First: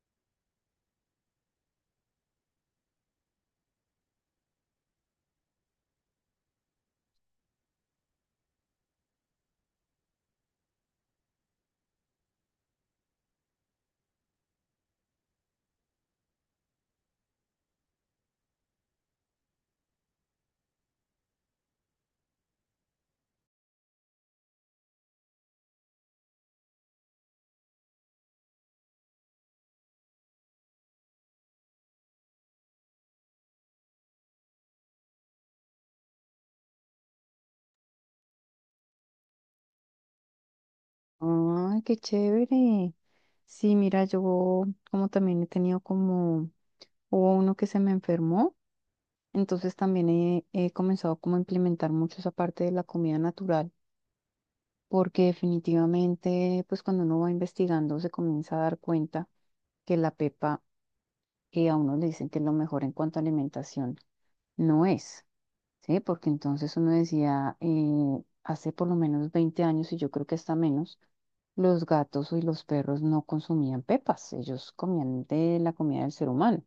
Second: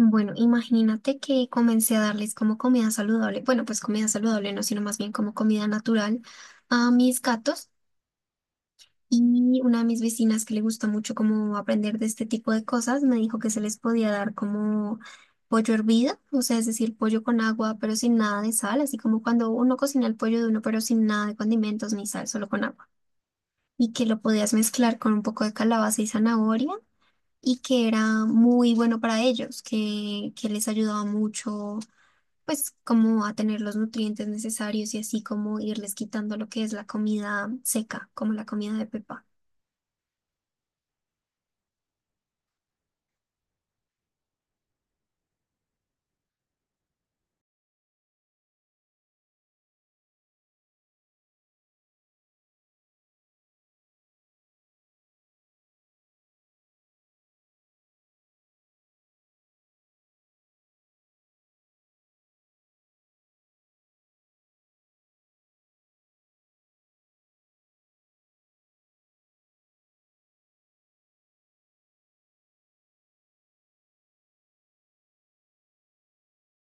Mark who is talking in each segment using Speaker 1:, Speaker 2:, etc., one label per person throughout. Speaker 1: Bueno, imagínate que comencé a darles como comida saludable, bueno, pues comida saludable no, sino más bien como comida natural a mis gatos y una de mis vecinas que le gusta mucho como aprender de este tipo de cosas me dijo que se les podía dar como pollo hervido, o sea, es decir, pollo con agua pero sin nada de sal, así como cuando uno cocina el pollo de uno pero sin nada de condimentos ni sal, solo con agua, y que lo podías mezclar con un poco de calabaza y zanahoria, y que era muy bueno para ellos, que les ayudaba mucho pues como a tener los nutrientes necesarios y así como irles quitando lo que es la comida seca, como la comida de pepa,
Speaker 2: Ay, qué chévere. Sí, mira, yo como también he tenido como, hubo uno que se me enfermó, entonces también he comenzado como a implementar mucho esa parte de la comida natural, porque definitivamente, pues cuando uno va investigando se comienza a dar cuenta que la pepa, que a uno le dicen que es lo mejor en cuanto a alimentación, no es. Sí, porque entonces uno decía, hace por lo menos 20 años, y yo creo que hasta menos, los gatos y los perros no consumían pepas, ellos comían de la comida del ser humano.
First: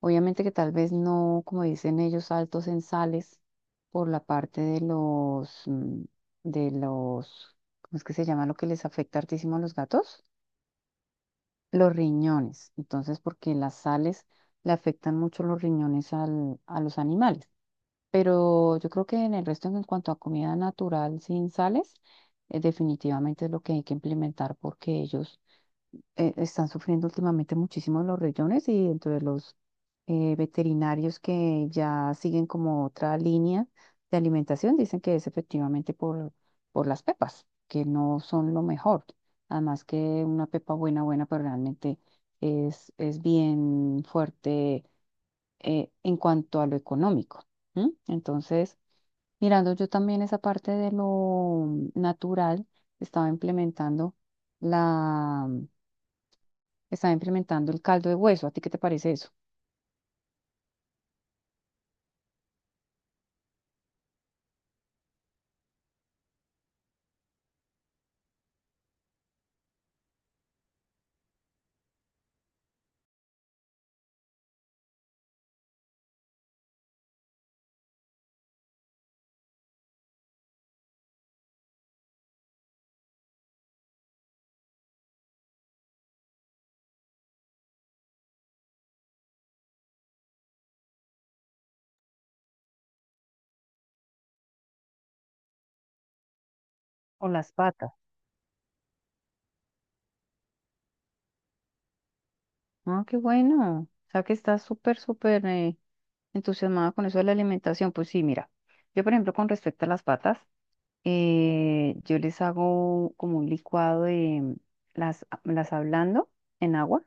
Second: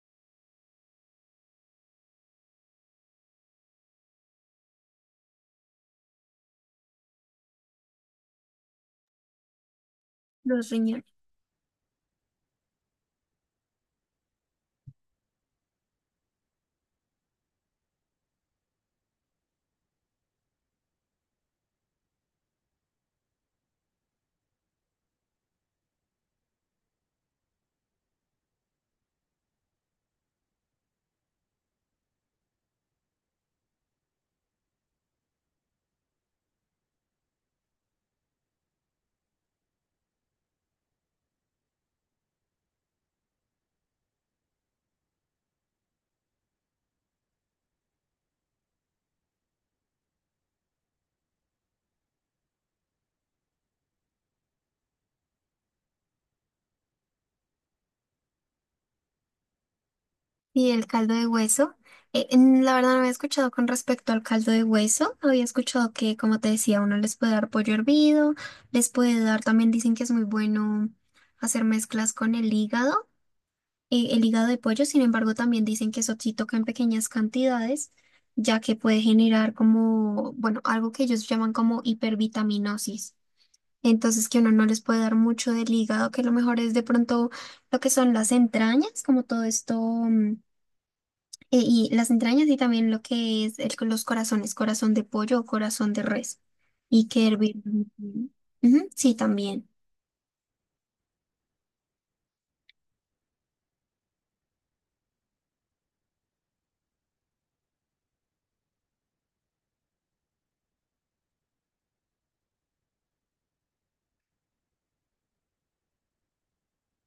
Speaker 2: Obviamente que tal vez no, como dicen ellos, altos en sales por la parte de los, de los, ¿cómo es que se llama lo que les afecta hartísimo a los gatos?
Speaker 1: los riñones.
Speaker 2: Los riñones. Entonces, porque las sales le afectan mucho los riñones al- a los animales. Pero yo creo que en el resto, en cuanto a comida natural sin sales, definitivamente es lo que hay que implementar porque ellos están sufriendo últimamente muchísimo los riñones y entre los veterinarios que ya siguen como otra línea de alimentación, dicen que es efectivamente por las pepas, que no son lo mejor. Además que una pepa buena, buena, pero realmente es bien fuerte en cuanto a lo económico. ¿M? Entonces... Mirando yo también esa parte de lo natural, estaba implementando la, estaba implementando el caldo de hueso. ¿A ti qué te parece eso?
Speaker 1: Y el caldo de hueso, la verdad no había escuchado con respecto al caldo de hueso, había escuchado que, como te decía, uno les puede dar pollo hervido, les puede dar, también dicen que es muy bueno hacer mezclas con el hígado de pollo, sin embargo, también dicen que eso sí toca en pequeñas cantidades ya que puede generar como, bueno, algo que ellos llaman como hipervitaminosis. Entonces que uno no les puede dar mucho del hígado, que lo mejor es de pronto lo que son las entrañas, como todo esto, y las entrañas y también lo que es los corazones, corazón de pollo o corazón de res, y que
Speaker 2: O las
Speaker 1: hervir.
Speaker 2: patas.
Speaker 1: Ujú, sí, también.
Speaker 2: Ah, qué bueno. O sea que estás súper, súper entusiasmada con eso de la alimentación. Pues sí, mira, yo por ejemplo con respecto a las patas, yo les hago como un licuado de las ablando en agua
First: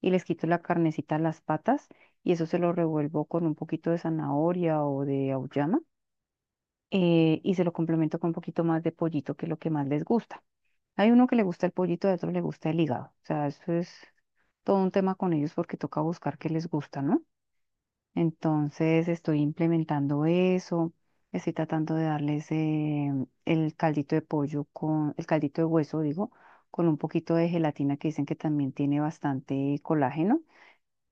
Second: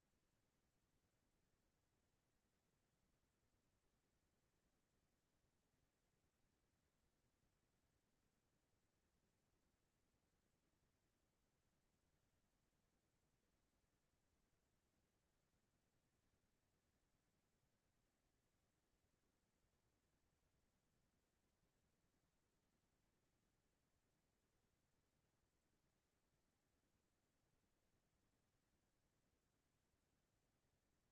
Speaker 2: y les quito la carnecita a las patas y eso se lo revuelvo con un poquito de zanahoria o de auyama y se lo complemento con un poquito más de pollito, que es lo que más les gusta. Hay uno que le gusta el pollito, hay otro le gusta el hígado. O sea, eso es todo un tema con ellos porque toca buscar qué les gusta, ¿no? Entonces estoy implementando eso, estoy tratando de darles el caldito de hueso, digo, con un poquito de gelatina que dicen que también tiene bastante colágeno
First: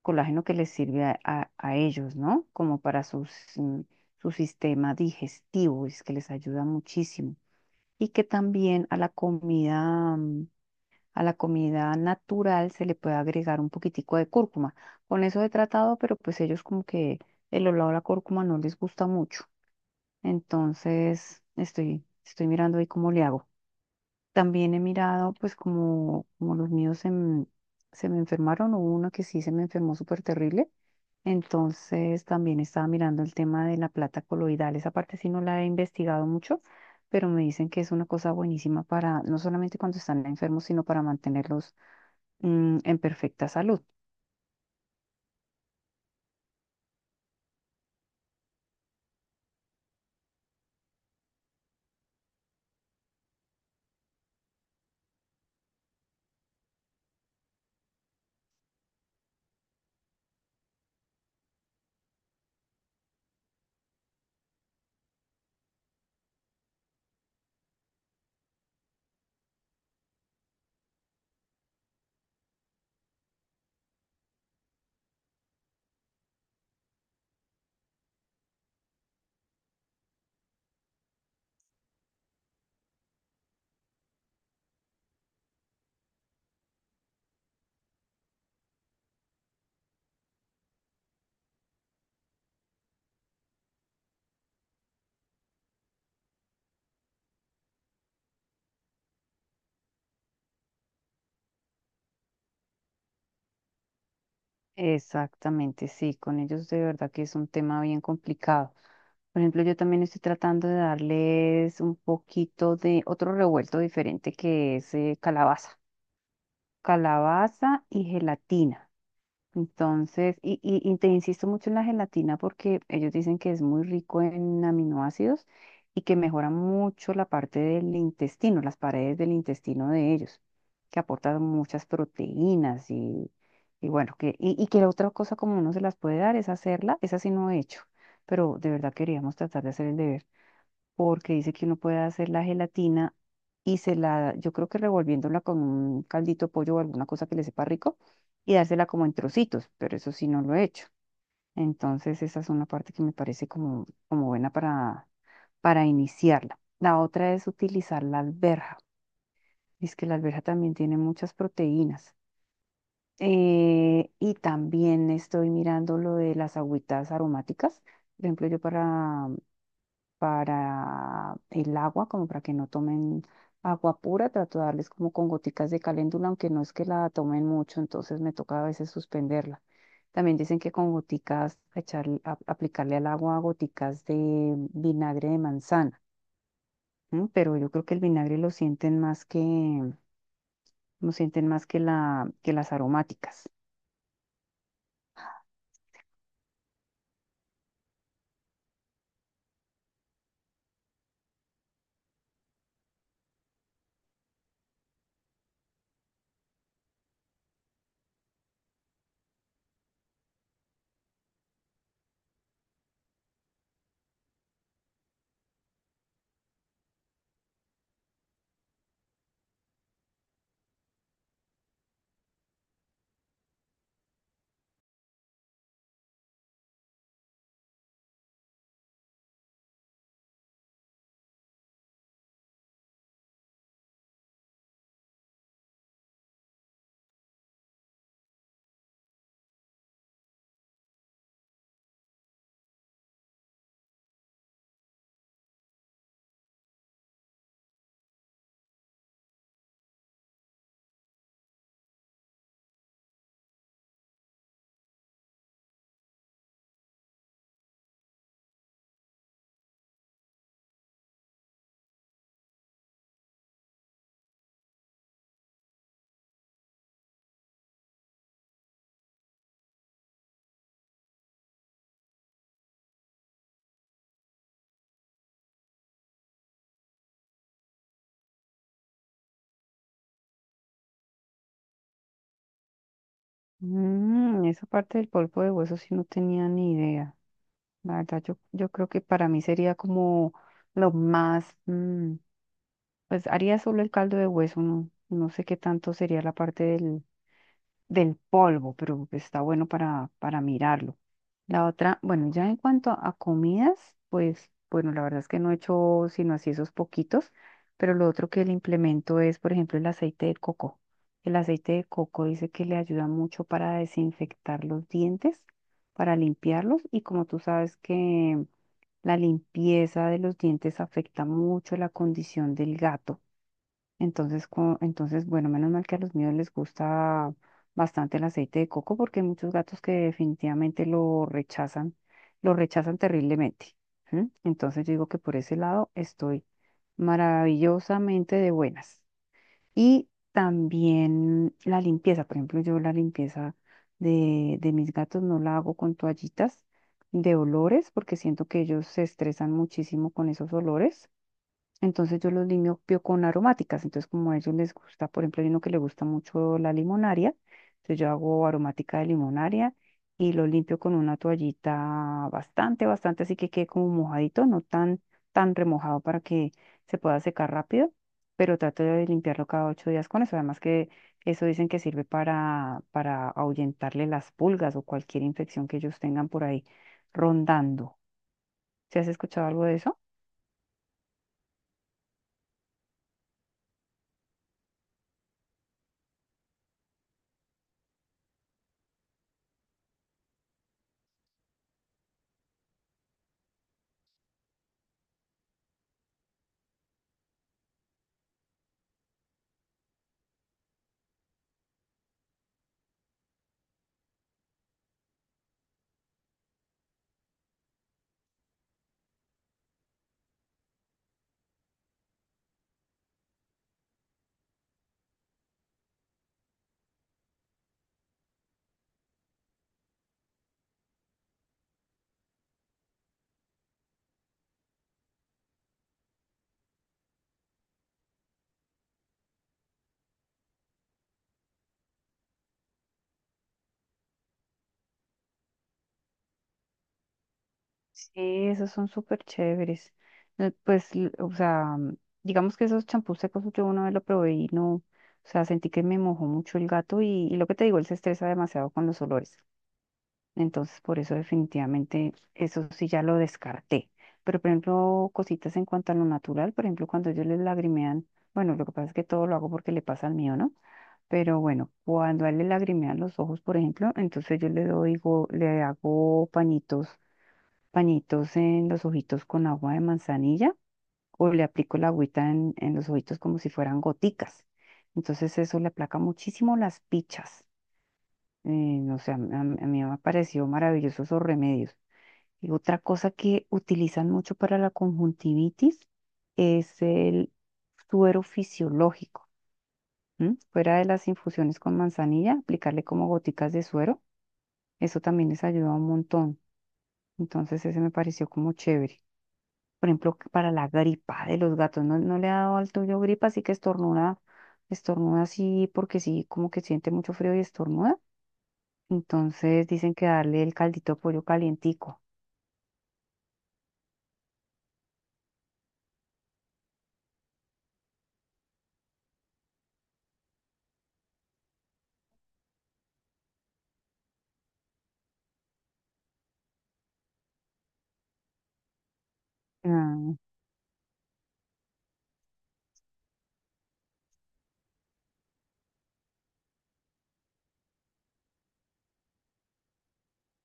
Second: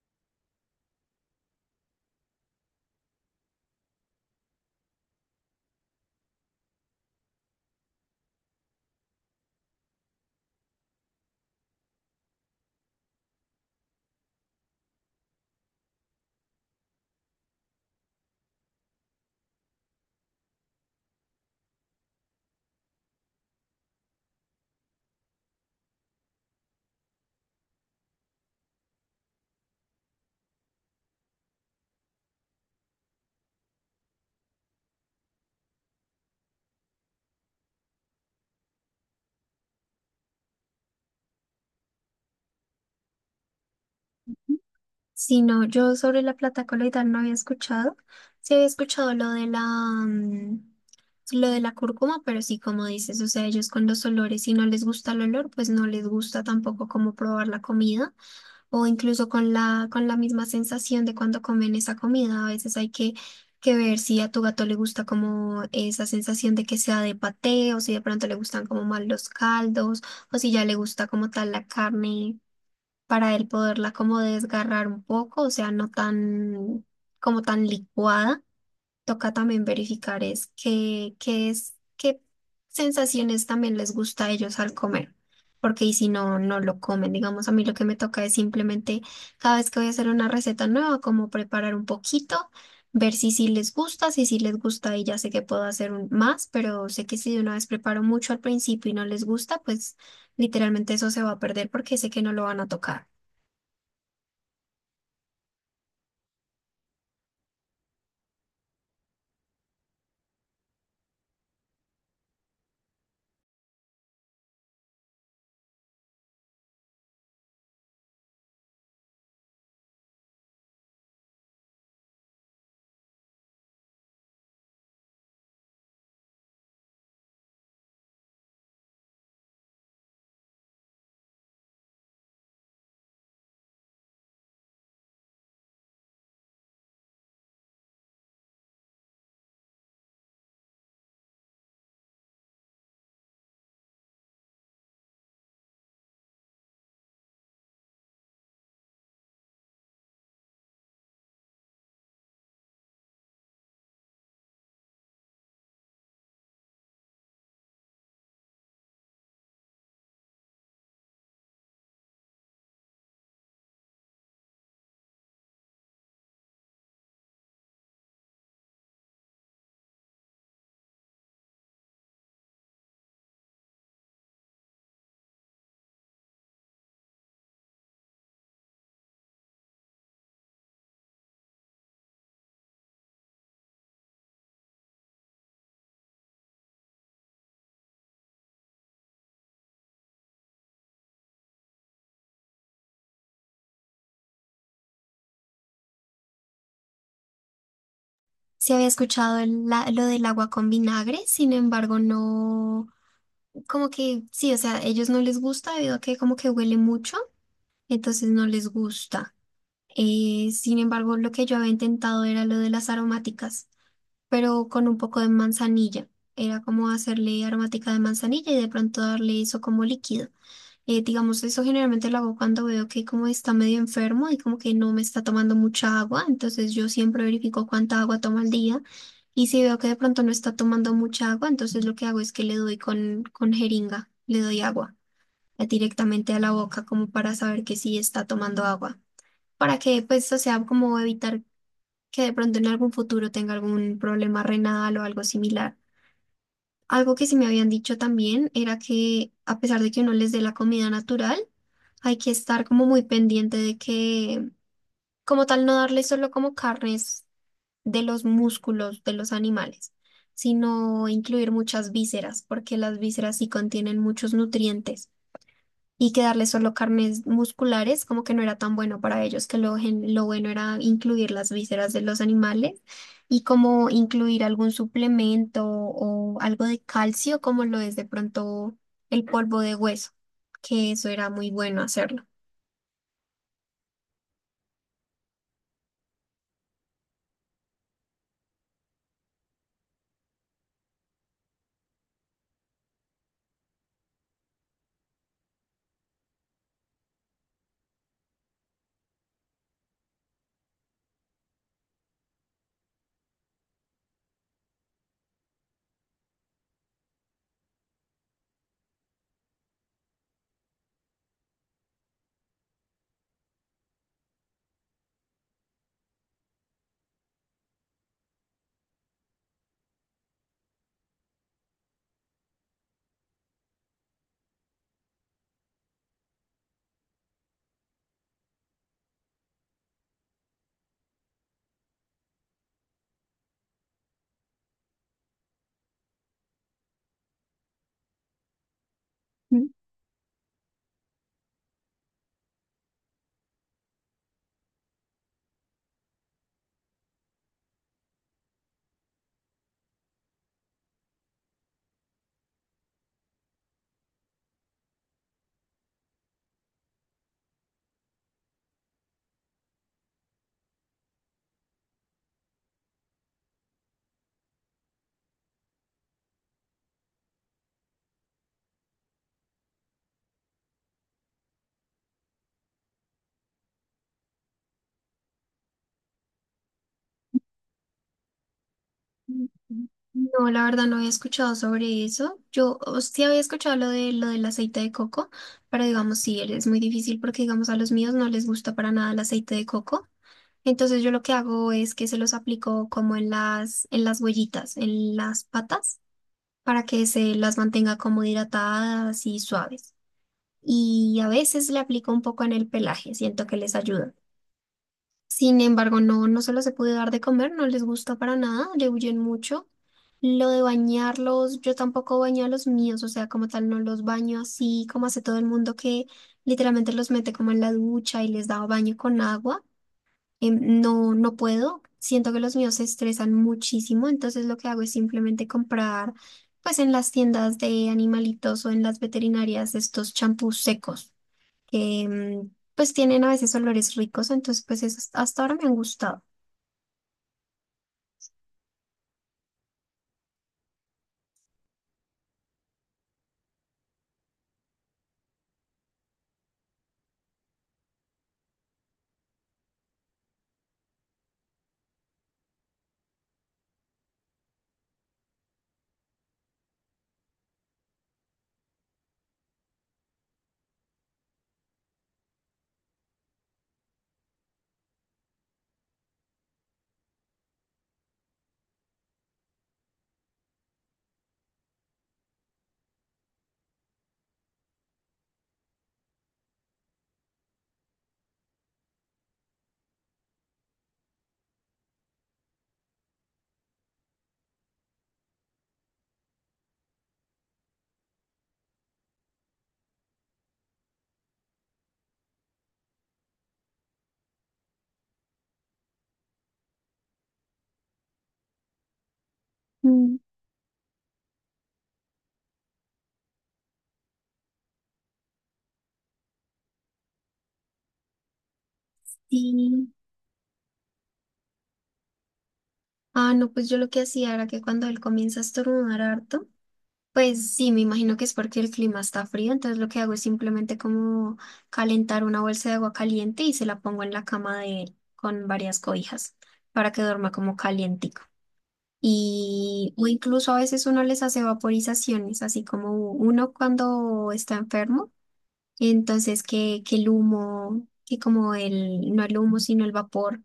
Speaker 2: que les sirve a ellos, ¿no? Como para sus, mm, su sistema digestivo, es que les ayuda muchísimo. Y que también a la comida, a la comida natural se le puede agregar un poquitico de cúrcuma. Con eso he tratado, pero pues ellos como que el olor a la cúrcuma no les gusta mucho. Entonces, estoy mirando ahí cómo le hago. También he mirado, pues como, como los míos se me enfermaron, hubo uno que sí se me enfermó súper terrible. Entonces también estaba mirando el tema de la plata coloidal. Esa parte sí no la he investigado mucho, pero me dicen que es una cosa buenísima para, no solamente cuando están enfermos, sino para mantenerlos en perfecta salud.
Speaker 1: Si no, yo sobre la plata coloidal no había escuchado. Sí había escuchado lo de la, lo de la cúrcuma, pero sí, como dices, o sea, ellos con los olores, si no les gusta el olor, pues no les gusta tampoco como probar la comida, o incluso con la misma sensación de cuando comen esa comida. A veces hay que ver si a tu gato le gusta como esa sensación de que sea de paté o si de pronto le gustan como más los caldos o si ya le gusta como tal la carne para él poderla como desgarrar un poco, o sea, no tan como tan licuada. Toca también verificar es qué, qué es, qué sensaciones también les gusta a ellos al comer. Porque y si no, no lo comen. Digamos, a mí lo que me toca es simplemente cada vez que voy a hacer una receta nueva, como preparar un poquito, ver si sí les gusta, si sí les gusta y ya sé que puedo hacer un, más, pero sé que si de una vez preparo mucho al principio y no les gusta, pues literalmente eso se va a perder porque sé que no lo van a tocar.
Speaker 2: Exactamente, sí, con ellos de verdad que es un tema bien complicado. Por ejemplo, yo también estoy tratando de darles un poquito de otro revuelto diferente que es calabaza y gelatina. Entonces, y te insisto mucho en la gelatina porque ellos dicen que es muy rico en aminoácidos y que mejora mucho la parte del intestino, las paredes del intestino de ellos, que aportan muchas proteínas y bueno, y que la otra cosa como uno se las puede dar es hacerla, esa sí no he hecho, pero de verdad queríamos tratar de hacer el deber porque dice que uno puede hacer la gelatina y yo creo que revolviéndola con un caldito de pollo o alguna cosa que le sepa rico y dársela como en trocitos, pero eso sí no lo he hecho. Entonces esa es una parte que me parece como buena para, iniciarla. La otra es utilizar la alberja. Es que la alberja también tiene muchas proteínas. Y también estoy mirando lo de las agüitas aromáticas. Por ejemplo, yo para el agua, como para que no tomen agua pura, trato de darles como con goticas de caléndula, aunque no es que la tomen mucho, entonces me toca a veces suspenderla. También dicen que con goticas, aplicarle al agua goticas de vinagre de manzana, ¿m? Pero yo creo que el vinagre lo sienten lo sienten más que que las aromáticas.
Speaker 1: Se había escuchado el lo del agua con vinagre, sin embargo, no, como que sí, o sea, ellos no les gusta debido a que como que huele mucho, entonces no les gusta. Sin embargo, lo que yo había intentado era lo de las aromáticas, pero con un poco de manzanilla. Era como hacerle aromática de manzanilla y de pronto darle eso como líquido. Digamos, eso generalmente lo hago cuando veo que como está medio enfermo y como que no me está tomando mucha agua, entonces yo siempre verifico cuánta agua toma al día y si veo que de pronto no está tomando mucha agua, entonces lo que hago es que le doy con jeringa, le doy agua directamente a la boca como para saber que sí está tomando agua, para que pues, o sea, como evitar que de pronto en algún futuro tenga algún problema renal o algo similar. Algo que sí me habían dicho también era que a pesar de que uno les dé la comida natural, hay que estar como muy pendiente de que, como tal, no darles solo como carnes de los músculos de los animales, sino incluir muchas vísceras, porque las vísceras sí contienen muchos nutrientes y que darles solo carnes musculares como que no era tan bueno para ellos, que lo bueno era incluir las vísceras de los animales y como incluir algún suplemento o algo de calcio como lo es de pronto el polvo de hueso, que eso era muy bueno hacerlo.
Speaker 2: Mm, esa parte del polvo de hueso sí no tenía ni idea. La verdad, yo creo que para mí sería como lo más, pues haría solo el caldo de hueso, no, no sé qué tanto sería la parte del polvo, pero está bueno para, mirarlo. La otra, bueno, ya en cuanto a comidas, pues bueno, la verdad es que no he hecho sino así esos poquitos, pero lo otro que le implemento es, por ejemplo, el aceite de coco. El aceite de coco dice que le ayuda mucho para desinfectar los dientes, para limpiarlos y como tú sabes que la limpieza de los dientes afecta mucho la condición del gato. Entonces, entonces, bueno, menos mal que a los míos les gusta bastante el aceite de coco porque hay muchos gatos que definitivamente lo rechazan terriblemente. ¿Sí? Entonces, yo digo que por ese lado estoy maravillosamente de buenas.
Speaker 1: Mm,
Speaker 2: Y también la limpieza, por ejemplo, yo la limpieza de mis gatos no la hago con toallitas de olores porque siento que ellos se estresan muchísimo con esos olores. Entonces yo los limpio con aromáticas. Entonces como a ellos les gusta, por ejemplo, hay uno que le gusta mucho la limonaria. Entonces yo hago aromática de limonaria y lo limpio con una toallita bastante, bastante, así que quede como mojadito, no tan, tan remojado para que se pueda secar rápido, pero trato de limpiarlo cada 8 días con eso. Además que eso dicen que sirve para, ahuyentarle las pulgas o cualquier infección que ellos tengan por ahí rondando. ¿Se has escuchado algo de
Speaker 1: mm.
Speaker 2: eso?
Speaker 1: No, la verdad no había escuchado sobre eso. Sí había escuchado lo de lo del aceite de coco, pero digamos sí, es muy difícil porque digamos a los míos no les gusta para nada el aceite de coco. Entonces yo lo que hago es que se los aplico como en en las huellitas, en las patas, para que se las mantenga como hidratadas y suaves. Y a veces le aplico un poco en el pelaje, siento que les ayuda. Sin embargo, no se los he podido dar de comer, no les gusta para nada, le huyen mucho. Lo de bañarlos, yo tampoco baño a los míos, o sea, como tal, no los baño así como hace todo el mundo que literalmente los mete como en la ducha y les da baño con agua. No, no puedo. Siento que los míos se estresan muchísimo, entonces lo que hago es simplemente comprar, pues en las tiendas de animalitos o en las veterinarias estos champús secos que pues tienen a veces olores ricos, entonces pues esos hasta ahora me han gustado.
Speaker 2: Sí, esos son súper chéveres. Pues, o sea, digamos que esos champús secos yo una vez lo probé y no, o sea, sentí que me mojó mucho el gato y lo que te digo, él se estresa demasiado con los olores. Entonces, por eso definitivamente eso sí ya lo descarté. Pero, por ejemplo, cositas en cuanto a lo natural, por ejemplo, cuando ellos les lagrimean, bueno, lo que pasa es que todo lo hago porque le pasa al mío, ¿no? Pero bueno, cuando a él le lagrimean los ojos, por ejemplo, entonces yo le hago pañitos en los ojitos con agua de manzanilla o le aplico la agüita en los ojitos como si fueran goticas. Entonces eso le aplaca muchísimo las pichas. O sea, a mí me pareció maravilloso esos remedios. Y otra cosa que utilizan mucho para la conjuntivitis es el suero fisiológico. ¿M? Fuera de las infusiones con manzanilla, aplicarle como goticas de suero. Eso también les ayuda un montón. Entonces ese me pareció como chévere. Por ejemplo,
Speaker 1: Mm,
Speaker 2: que para la gripa de los gatos, ¿no, no le ha dado al tuyo gripa? Así que estornuda, así porque sí, como que siente mucho frío y estornuda. Entonces
Speaker 1: Y,
Speaker 2: dicen que darle el caldito de pollo calientico.
Speaker 1: ah, no, pues yo lo que hacía era que cuando él comienza a estornudar harto. Pues sí, me imagino que es porque el clima está frío, entonces lo que hago es simplemente como calentar una bolsa de agua caliente y se la pongo en la cama de él con varias cobijas para que duerma como calientico. Y o
Speaker 2: Ah,
Speaker 1: incluso a veces uno les hace vaporizaciones, así como uno cuando está enfermo. Entonces, que el humo, que como el, no el humo, sino el vapor,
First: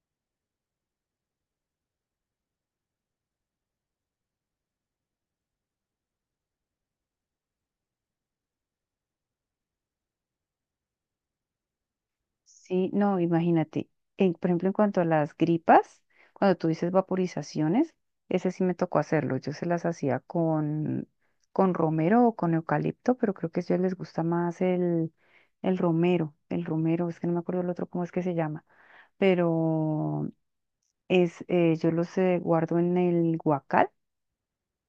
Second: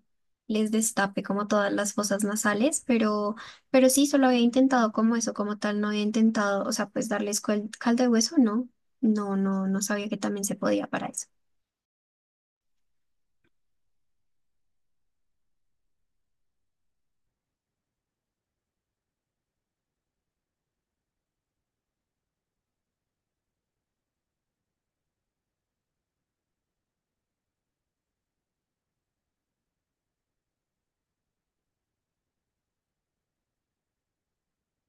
Speaker 1: les destape como todas las fosas nasales, pero sí, solo había intentado como eso, como tal, no había intentado, o sea, pues darles caldo de hueso, no sabía que también se podía para eso.
Speaker 2: sí, no, imagínate. Por ejemplo, en cuanto a las gripas, cuando tú dices vaporizaciones, ese sí me tocó hacerlo. Yo se las hacía con romero o con eucalipto, pero creo que a ellos les gusta más el romero. El romero, es que no me acuerdo el otro cómo es que se llama. Pero yo los guardo en el guacal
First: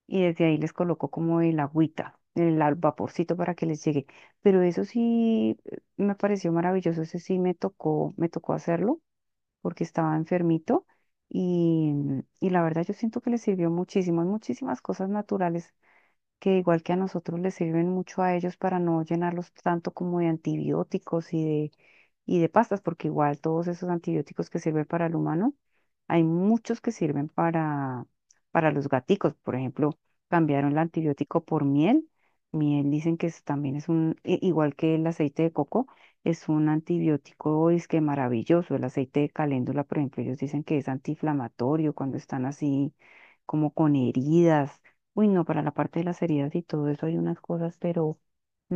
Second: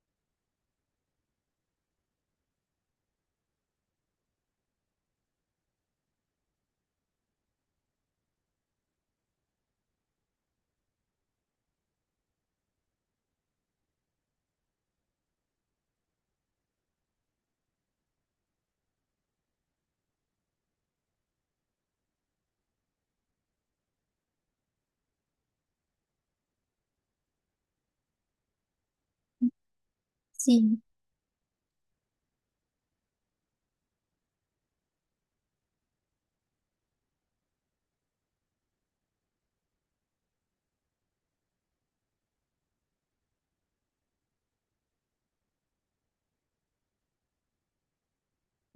Speaker 2: y desde ahí les coloco como el agüita, el al vaporcito para que les llegue. Pero eso sí me pareció maravilloso, ese sí me tocó hacerlo porque estaba enfermito y, y la verdad yo siento que les sirvió muchísimo. Hay muchísimas cosas naturales que igual que a nosotros les sirven mucho a ellos para no llenarlos tanto como de antibióticos y de pastas, porque igual todos esos antibióticos que sirven para el humano, hay muchos que sirven para, los gaticos. Por ejemplo, cambiaron el
Speaker 1: Sí,
Speaker 2: antibiótico por miel. Miel dicen que también es igual que el aceite de coco, es un antibiótico es que maravilloso. El aceite de caléndula, por ejemplo, ellos dicen que es antiinflamatorio cuando están así como con heridas. Uy, no, para la parte de las heridas y todo eso hay unas cosas, pero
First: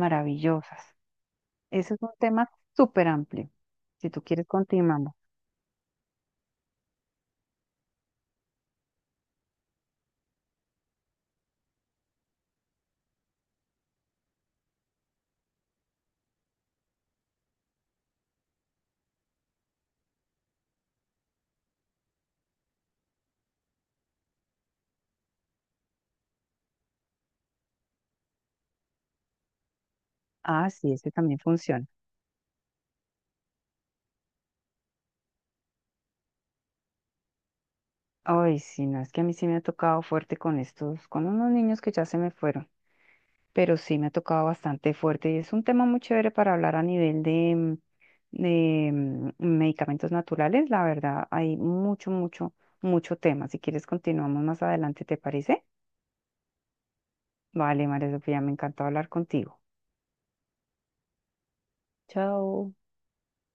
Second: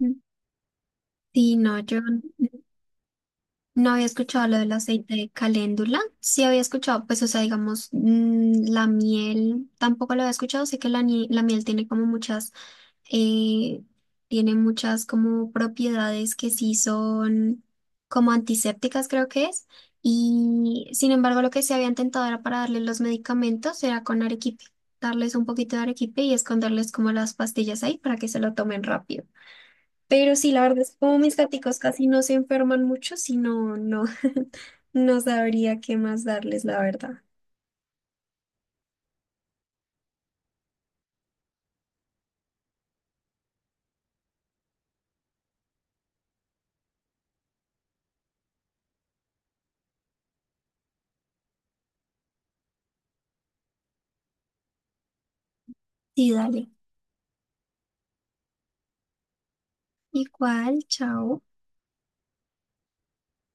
Speaker 1: mm, sí, no,
Speaker 2: Ese
Speaker 1: yo
Speaker 2: es un tema súper amplio.
Speaker 1: no había
Speaker 2: Si tú quieres,
Speaker 1: escuchado lo del
Speaker 2: continuamos.
Speaker 1: aceite de caléndula. Sí había escuchado, pues, o sea, digamos, la miel tampoco lo había escuchado. Sé que la miel tiene como muchas, eh, tiene muchas como propiedades que sí son como antisépticas, creo que es. Y sin embargo, lo que se había intentado era para darles los medicamentos, era con arequipe, darles un poquito de arequipe y esconderles como las pastillas ahí para que se lo tomen rápido. Pero sí, la
Speaker 2: Ah,
Speaker 1: verdad
Speaker 2: sí,
Speaker 1: es que
Speaker 2: ese
Speaker 1: como mis
Speaker 2: también
Speaker 1: gaticos
Speaker 2: funciona.
Speaker 1: casi no se enferman mucho, si no, no, no sabría qué más darles, la verdad.
Speaker 2: Ay, sí, no, es que a mí sí me ha tocado fuerte con estos, con unos niños que ya se me fueron, pero sí me ha tocado bastante fuerte y es un tema muy chévere para hablar a nivel de, medicamentos naturales. La verdad, hay mucho, mucho, mucho tema. Si quieres, continuamos más adelante, ¿te parece?
Speaker 1: Sí, dale.
Speaker 2: Vale, María Sofía, me encantó hablar contigo.
Speaker 1: Igual, chao.
Speaker 2: Chao.